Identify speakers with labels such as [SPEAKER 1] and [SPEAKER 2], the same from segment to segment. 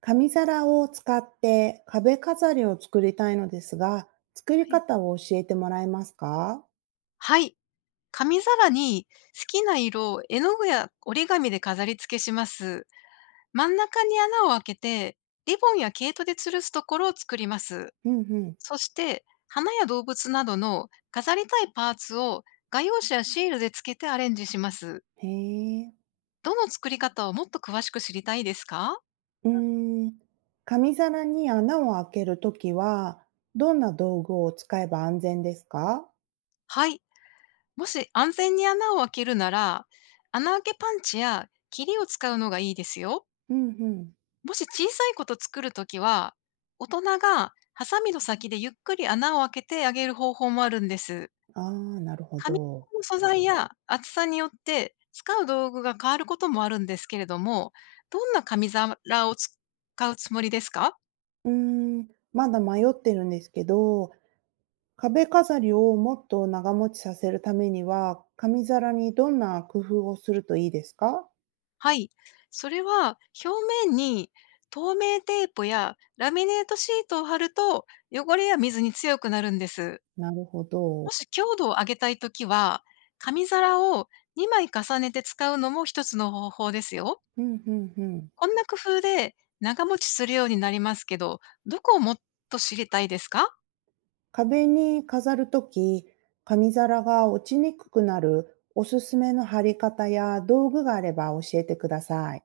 [SPEAKER 1] 紙皿を使って壁飾りを作りたいのですが、作り
[SPEAKER 2] はい。
[SPEAKER 1] 方を教えてもらえますか？
[SPEAKER 2] はい。紙皿に好きな色を絵の具や折り紙で飾り付けします。真ん中に穴を開けて、リボンや毛糸で吊るすところを作ります。
[SPEAKER 1] うんうん。
[SPEAKER 2] そして、花や動物などの飾りたいパーツを画用紙やシールで付けてアレンジします。
[SPEAKER 1] へえ。
[SPEAKER 2] どの作り方をもっと詳しく知りたいですか？
[SPEAKER 1] うーん。紙皿に穴を開けるときは、どんな道具を使えば安全ですか？
[SPEAKER 2] はい。もし安全に穴を開けるなら、穴あけパンチや切りを使うのがいいですよ。
[SPEAKER 1] うんうん。
[SPEAKER 2] もし小さいこと作るときは、大人がハサミの先でゆっくり穴を開けてあげる方法もあるんです。
[SPEAKER 1] ああ、なるほ
[SPEAKER 2] 紙
[SPEAKER 1] ど。
[SPEAKER 2] の素材や厚さによって使う道具が変わることもあるんですけれども、どんな紙皿を使うつもりですか？
[SPEAKER 1] うーん。まだ迷ってるんですけど、壁飾りをもっと長持ちさせるためには、紙皿にどんな工夫をするといいですか？
[SPEAKER 2] はい。それは表面に透明テープやラミネートシートを貼ると汚れや水に強くなるんです。
[SPEAKER 1] なるほど。
[SPEAKER 2] もし強度を上げたいときは、紙皿を2枚重ねて使うのも一つの方法ですよ。
[SPEAKER 1] うんうんうん。
[SPEAKER 2] こんな工夫で長持ちするようになりますけど、どこをもっと知りたいですか？
[SPEAKER 1] 壁に飾るとき、紙皿が落ちにくくなるおすすめの貼り方や道具があれば教えてください。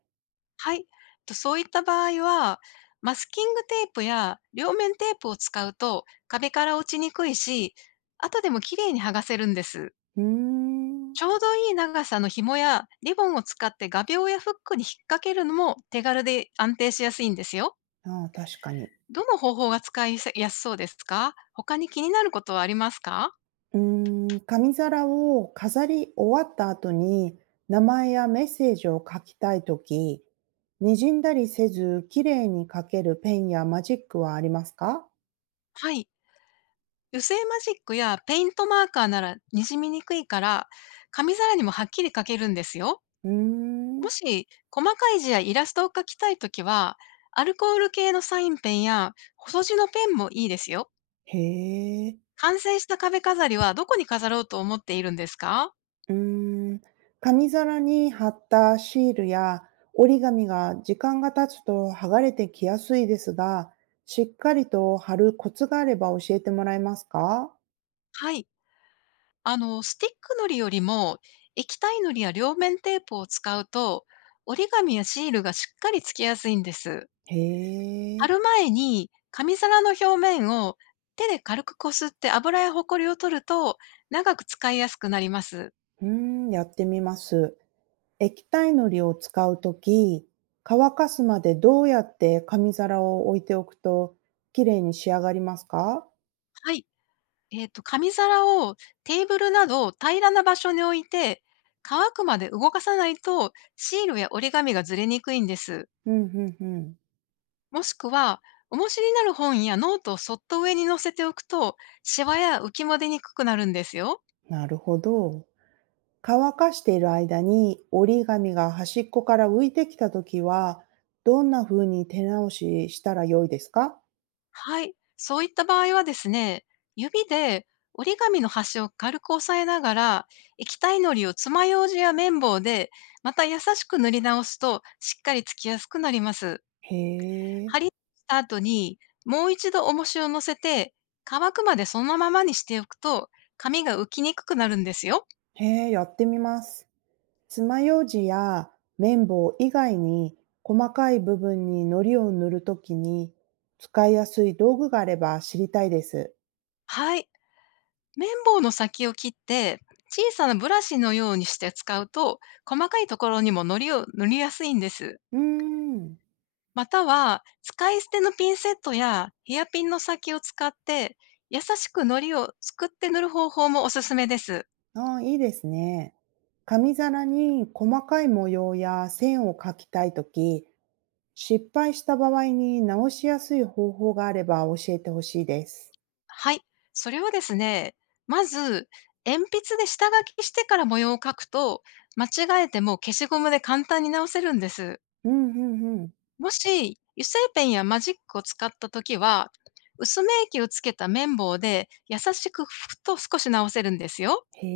[SPEAKER 2] はい。とそういった場合は、マスキングテープや両面テープを使うと壁から落ちにくいし、後でも綺麗に剥がせるんです。
[SPEAKER 1] うーん。
[SPEAKER 2] ちょうどいい長さの紐やリボンを使って画鋲やフックに引っ掛けるのも手軽で安定しやすいんですよ。
[SPEAKER 1] ああ、確かに。
[SPEAKER 2] どの方法が使いやすそうですか？他に気になることはありますか？
[SPEAKER 1] うー紙皿を飾り終わった後に名前やメッセージを書きたいとき、にじんだりせず綺麗に書けるペンやマジックはありますか？
[SPEAKER 2] はい。油性マジックやペイントマーカーならにじみにくいから、紙皿にもはっきり書けるんですよ。
[SPEAKER 1] うーん。
[SPEAKER 2] もし、細かい字やイラストを描きたいときは、アルコール系のサインペンや細字のペンもいいですよ。
[SPEAKER 1] へえ。
[SPEAKER 2] 完成した壁飾りはどこに飾ろうと思っているんですか？
[SPEAKER 1] うーん、紙皿に貼ったシールや折り紙が時間が経つと剥がれてきやすいですが、しっかりと貼るコツがあれば教えてもらえますか？
[SPEAKER 2] はい。あの、スティック糊よりも、液体糊や両面テープを使うと、折り紙やシールがしっかりつきやすいんです。
[SPEAKER 1] へえ、
[SPEAKER 2] 貼る前に、紙皿の表面を手で軽くこすって油やホコリを取ると、長く使いやすくなります。
[SPEAKER 1] うーやってみます。液体のりを使うとき、乾かすまでどうやって紙皿を置いておくと綺麗に仕上がりますか？
[SPEAKER 2] はい。紙皿をテーブルなど平らな場所に置いて、乾くまで動かさないと、シールや折り紙がずれにくいんです。
[SPEAKER 1] うん、うん、うん。
[SPEAKER 2] もしくは、重しになる本やノートをそっと上に載せておくと、シワや浮きも出にくくなるんですよ。
[SPEAKER 1] なるほど。乾かしている間に折り紙が端っこから浮いてきたときは、どんな風に手直ししたら良いですか？
[SPEAKER 2] はい。そういった場合はですね、指で折り紙の端を軽く押さえながら、液体糊を爪楊枝や綿棒で、また優しく塗り直すと、しっかりつきやすくなります。
[SPEAKER 1] へえ。
[SPEAKER 2] 貼りした後に、もう一度重しを乗せて、乾くまでそのままにしておくと、紙が浮きにくくなるんですよ。
[SPEAKER 1] へえ、やってみます。爪楊枝や綿棒以外に、細かい部分に糊を塗るときに、使いやすい道具があれば知りたいです。
[SPEAKER 2] はい。綿棒の先を切って、小さなブラシのようにして使うと、細かいところにも糊を塗りやすいんです。
[SPEAKER 1] うーん。
[SPEAKER 2] または、使い捨てのピンセットやヘアピンの先を使って、優しく糊をすくって塗る方法もおすすめです。
[SPEAKER 1] ああ、いいですね。紙皿に細かい模様や線を描きたいとき、失敗した場合に直しやすい方法があれば教えてほしいです。
[SPEAKER 2] はい。それはですね、まず、鉛筆で下書きしてから模様を描くと、間違えても消しゴムで簡単に直せるんです。
[SPEAKER 1] うんうんうん。
[SPEAKER 2] もし、油性ペンやマジックを使ったときは、薄め液をつけた綿棒で優しく拭くと少し直せるんですよ。
[SPEAKER 1] へ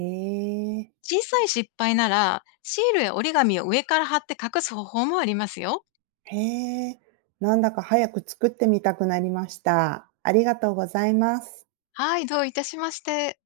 [SPEAKER 1] え、
[SPEAKER 2] 小さい失敗なら、シールや折り紙を上から貼って隠す方法もありますよ。
[SPEAKER 1] へえ。なんだか早く作ってみたくなりました。ありがとうございます。
[SPEAKER 2] はい、どういたしまして。